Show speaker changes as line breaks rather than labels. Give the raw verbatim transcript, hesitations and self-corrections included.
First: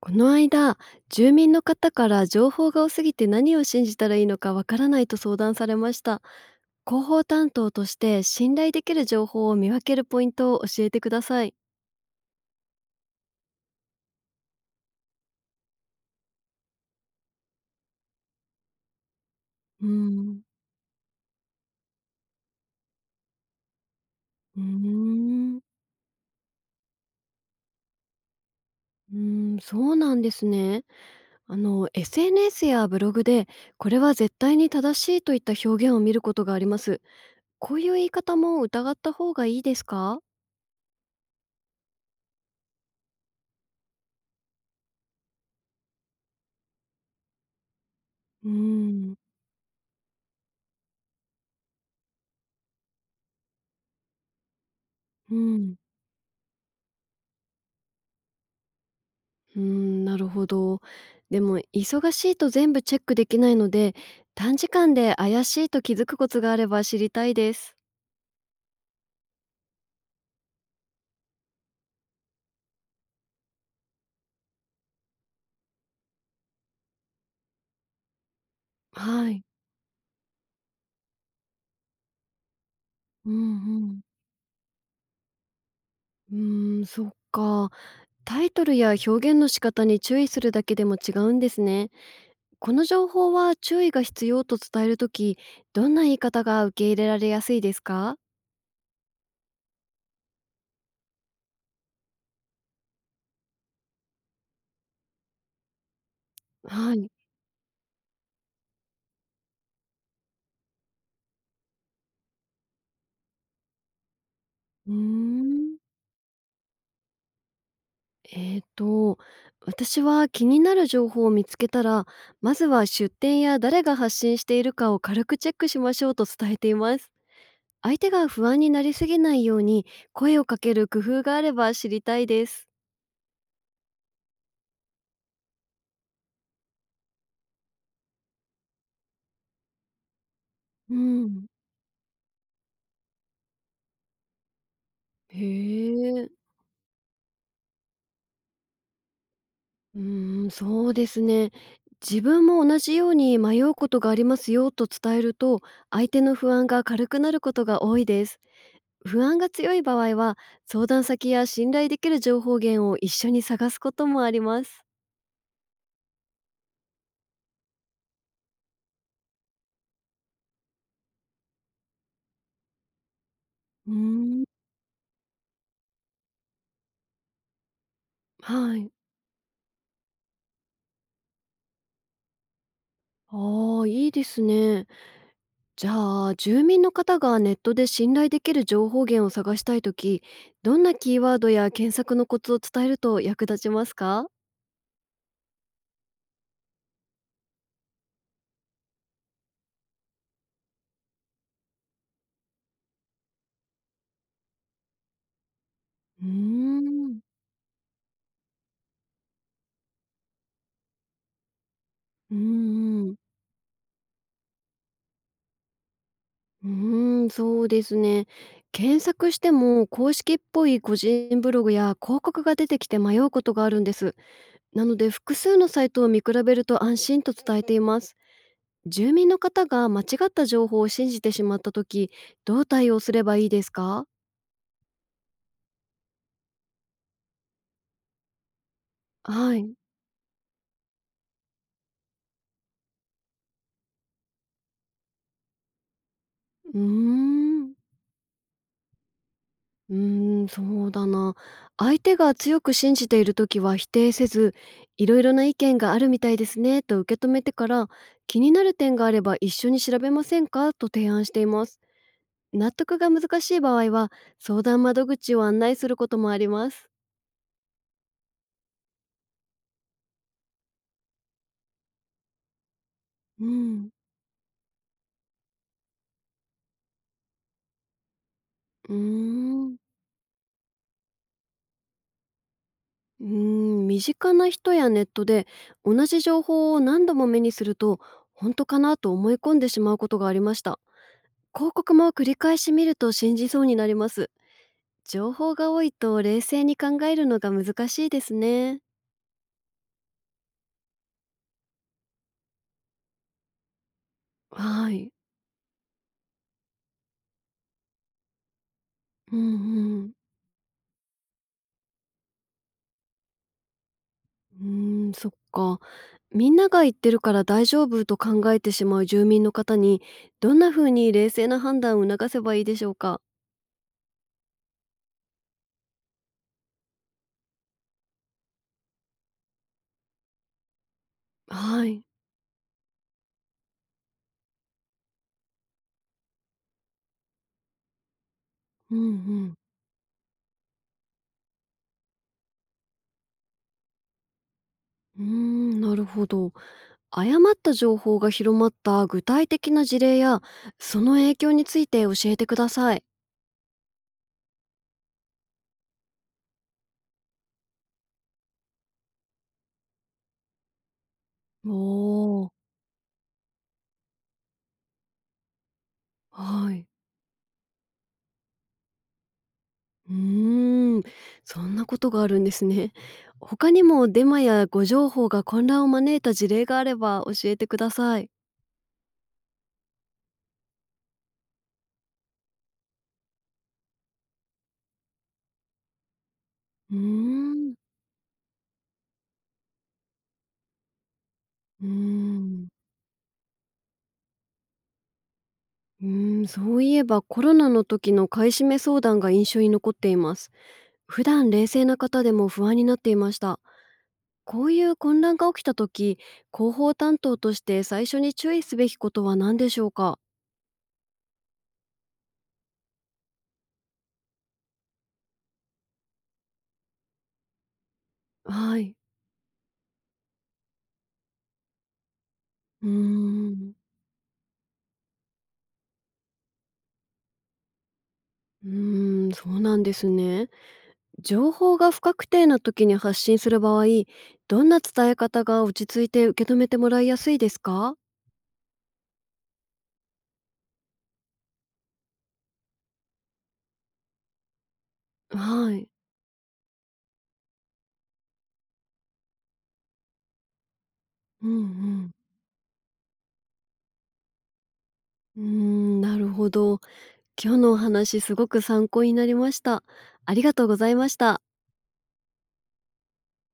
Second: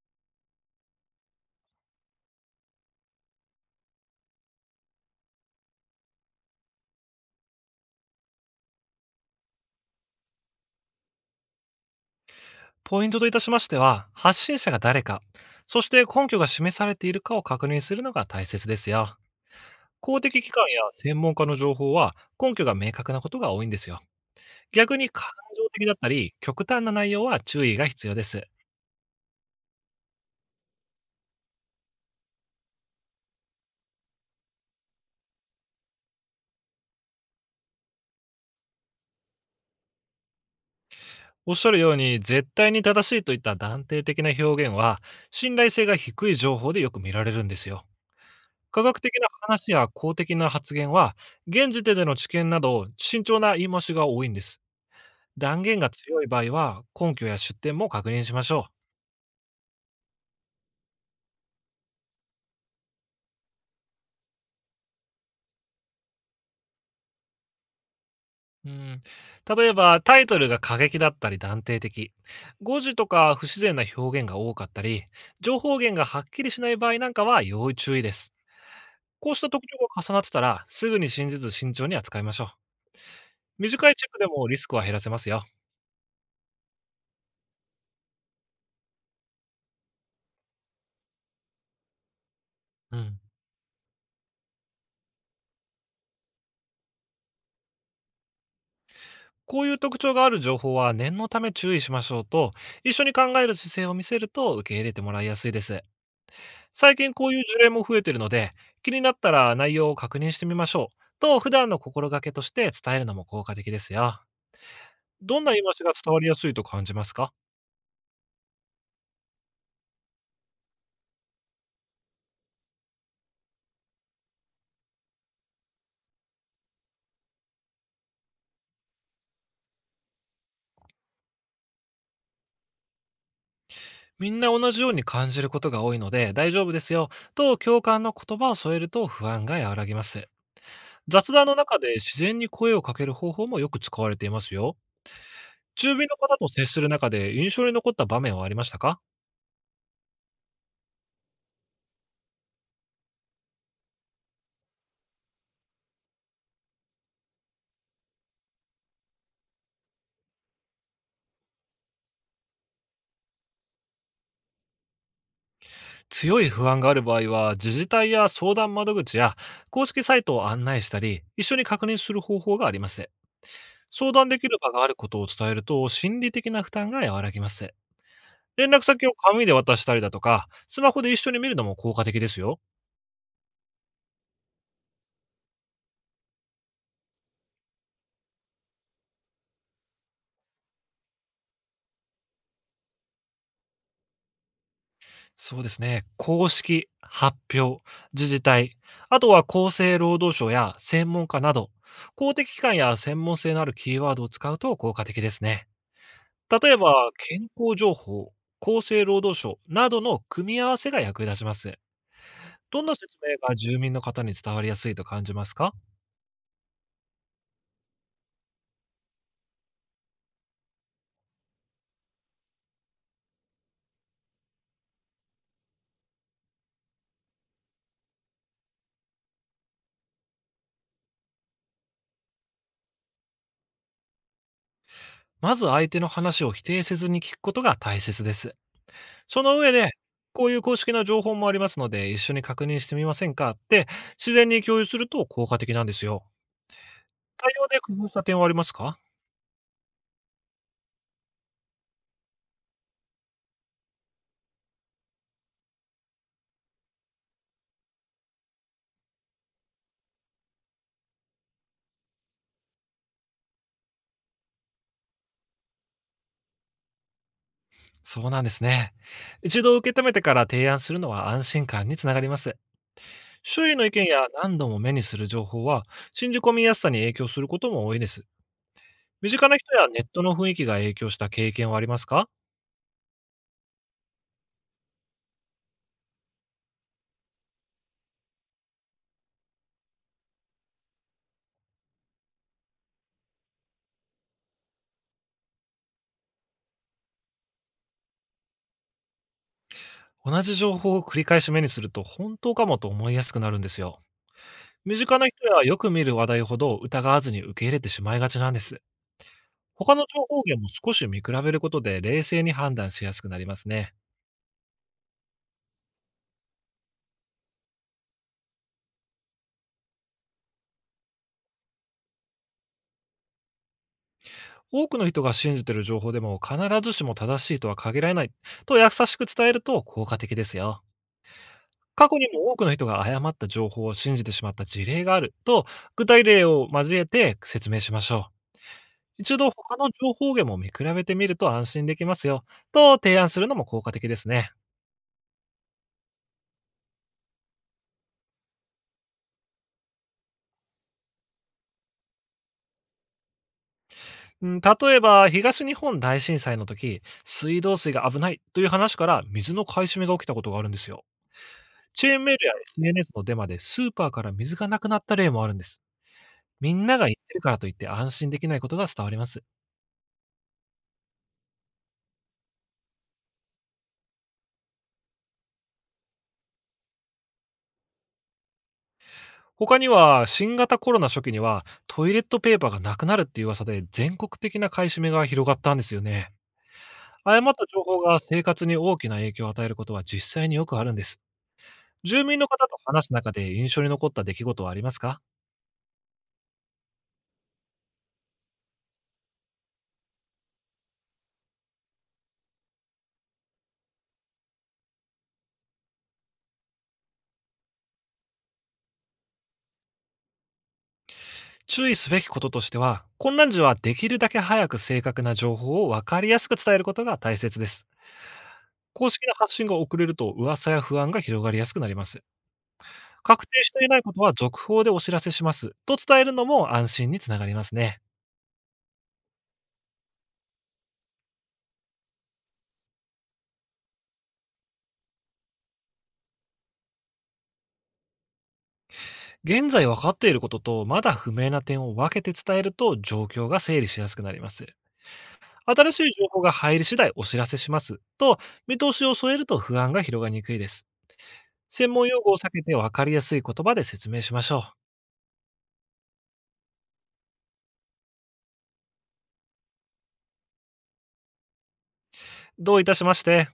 この間、住民の方から情報が多すぎて何を信じたらいいのかわからないと相談されました。広報担当として信頼できる情報を見分けるポイントを教えてください。
ポイントといたしましては、発信者が誰か、そして根拠が示されているかを確認するのが大切ですよ。
うー
公
ん。
的機関や専門家の情報は根拠が明確なことが多いんですよ。
うー
逆に感
ん。
情的だったり、極端な内容は注意が必要です。
うーん、そうなんですね。あの、エスエヌエス やブログで、これは絶対に正しいといった表現を見ることがあります。こういう言い方も疑った方がいいですか？
おっしゃるように、絶対に正しいといった断定的な表現は、信頼性が低い情報でよく見られるんですよ。
うー
科学
ん。
的な話や公的な発言は、現時点での知見など、慎重な言い回しが多いんです。
う
断
ん。
言が強い場合は、根拠や出典も確認しましょう。
うーん、なるほど。でも忙しいと全部チェックできないので、短時間で怪しいと気づくコツがあれば知りたいです。
うん、例えば、タイトルが過激だったり断定的、誤字とか不自然な表現が多かったり、情報源がはっきりしない場合なんかは要注意です。
は
こうし
い。
た特徴が重なってたら、すぐに信じず慎重に扱いましょう。
うんう
短い
ん。
チェックでもリスクは減らせますよ。
うーん、そっか。タイトルや表現の仕方に注意するだけでも違うんですね。この
う
情
ん、
報は注意が必要と伝えるとき、どんな言い方が受け入れられやすいですか？
こういう特徴がある情報は念のため注意しましょうと、一緒に考える姿勢を見せると受け入れてもらいやすいです。
は
最
い。
近こういう事例も増えてるので、気になったら内容を確認してみましょう。と、普段の心がけとして伝えるのも効果的ですよ。
うー
どんな言い回
ん。
しが伝わりやすいと感じますか？
えーと、私は気になる情報を見つけたら、まずは出典や誰が発信しているかを軽くチェックしましょうと伝えています。相手が不安になりすぎないように声をかける工夫があれば知りたいです。
みんな同じように感じることが多いので大丈夫ですよ。と、共感の言葉を添えると不安が和らぎます。
う
雑
ん。
談の中で自然に声をかける方法もよく使われていますよ。
へ
中火の方
え。
と接する中で印象に残った場面はありましたか？
うーん、そうですね。自分も同じように迷うことがありますよと伝えると、相手の不安が軽くなることが多いです。不安が強い場合は相談先や信頼できる情報源を一緒に探すこともあります。
強い不安がある場合は、自治体や相談窓口や公式サイトを案内したり、一緒に確認する方法があります。
うー
相談で
ん。
きる場があることを伝えると、心理的な負担が和らぎます。連
は
絡
い。
先を紙で渡したりだとか、スマホで一緒に見るのも効果的ですよ。
ああ、いいですね。じゃあ、住民の方がネットで信頼できる情報源を探したいとき、どんなキーワードや検索のコツを伝えると役立ちますか？
そうですね。公式、発表、自治体、あとは厚生労働省や専門家など、公的機関や専門性のあるキーワードを使うと効果的ですね。
うー
例えば、
ん。
健康情報、厚生労働省などの組み合わせが役に立ちます。
う
どんな説
ー
明が住民の方に伝わりやすいと感じますか？
んうーん、そうですね。検索しても公式っぽい個人ブログや広告が出てきて迷うことがあるんです。なので複数のサイトを見比べると安心と伝えています。住民の方が間違った情報を信じてしまった時どう対応すればいいですか？
まず相手の話を否定せずに聞くことが大切です。そ
は
の
い。
上
う
で、こういう公式な情報もありますので、一緒に確認してみませんかって自然に共有すると効果的なんですよ。
ー
対応
ん。
で工夫した点はありますか？
うーん、そうだな。相手が強く信じている時は否定せず、いろいろな意見があるみたいですねと受け止めてから、気になる点があれば一緒に調べませんかと提案しています。納得が難しい場合は、相談窓口を案内することもあります。
そうなんですね。一度受け止めてから提案するのは安心感につながります。
う
周囲の
ん。
意見や何度も目にする情報は、信じ込みやすさに影響することも多いです。
うー
身近な人
ん。
やネットの雰囲気が影響した経験はありますか？
うーん、身近な人やネットで同じ情報を何度も目にすると本当かなと思い込んでしまうことがありました。広告も繰り返し見ると信じそうになります。情報が多いと冷静に考えるのが難しいですね。
同じ情報を繰り返し目にすると本当かもと思いやすくなるんですよ。
は
身
い。
近な人やよく見る話題ほど疑わずに受け入れてしまいがちなんです。
うん
他の
うん。
情報源も少し見比べることで冷静に判断しやすくなりますね。
うーん、そっか。みんなが言ってるから大丈夫と考えてしまう住民の方にどんな風に冷静な判断を促せばいいでしょうか。
多くの人が信じている情報でも必ずしも正しいとは限らないと優しく伝えると効果的ですよ。
はい。
過去にも多くの人が誤った情報を信じてしまった事例があると、具体例を交えて説明しましょう。
うんう
一度
ん。
他の情報源も見比べてみると安心できますよ。と提案するのも効果的ですね。
うーん、なるほど。誤った情報が広まった具体的な事例やその影響について教えてください。
うん、例えば、東日本大震災の時、水道水が危ないという話から水の買い占めが起きたことがあるんですよ。チェーンメー
お
ル
ー。
や エスエヌエス のデマでスーパーから水がなくなった例もあるんです。
は
み
い。
んなが言ってるからといって安心できないことが伝わります。
うーん、そんなことがあるんですね。他にもデマや誤情報が混乱を招いた事例があれば教えてください。
他には、新型コロナ初期には、トイレットペーパーがなくなるっていう噂で、全国的な買い占めが広がったんですよね。
うー
誤った
ん。
情報が生活に大きな影響を与えることは実際によくあるんです。
うー
住民の方
ん。
と話す中で印象に残った出来事はありますか？
うーん、そういえばコロナの時の買い占め相談が印象に残っています。普段冷静な方でも不安になっていました。こういう混乱が起きた時、広報担当として最初に注意すべきことは何でしょうか？
注意すべきこととしては、混乱時はできるだけ早く正確な情報を分かりやすく伝えることが大切です。
はい。
公式な発信が遅れると噂や不安が広がりやすくなります。
うー
確定し
ん。
ていないことは続報でお知らせします。と伝えるのも安心につながりますね。
うーん、そうなんですね。情報が不確定な時に発信する場合、どんな伝え方が落ち着いて受け止めてもらいやすいですか？
現在分かっていることと、まだ不明な点を分けて伝えると、状況が整理しやすくなります。
はい。
新しい情報が入り次第お知らせします。と、見通しを添えると不安が広がりにくいです。
うんう
専門
ん。
用語を避けて分かりやすい言葉で説明しましょう。
うーん、なるほど。今日のお話すごく参考になりました。ありがとうございました。
どういたしまして。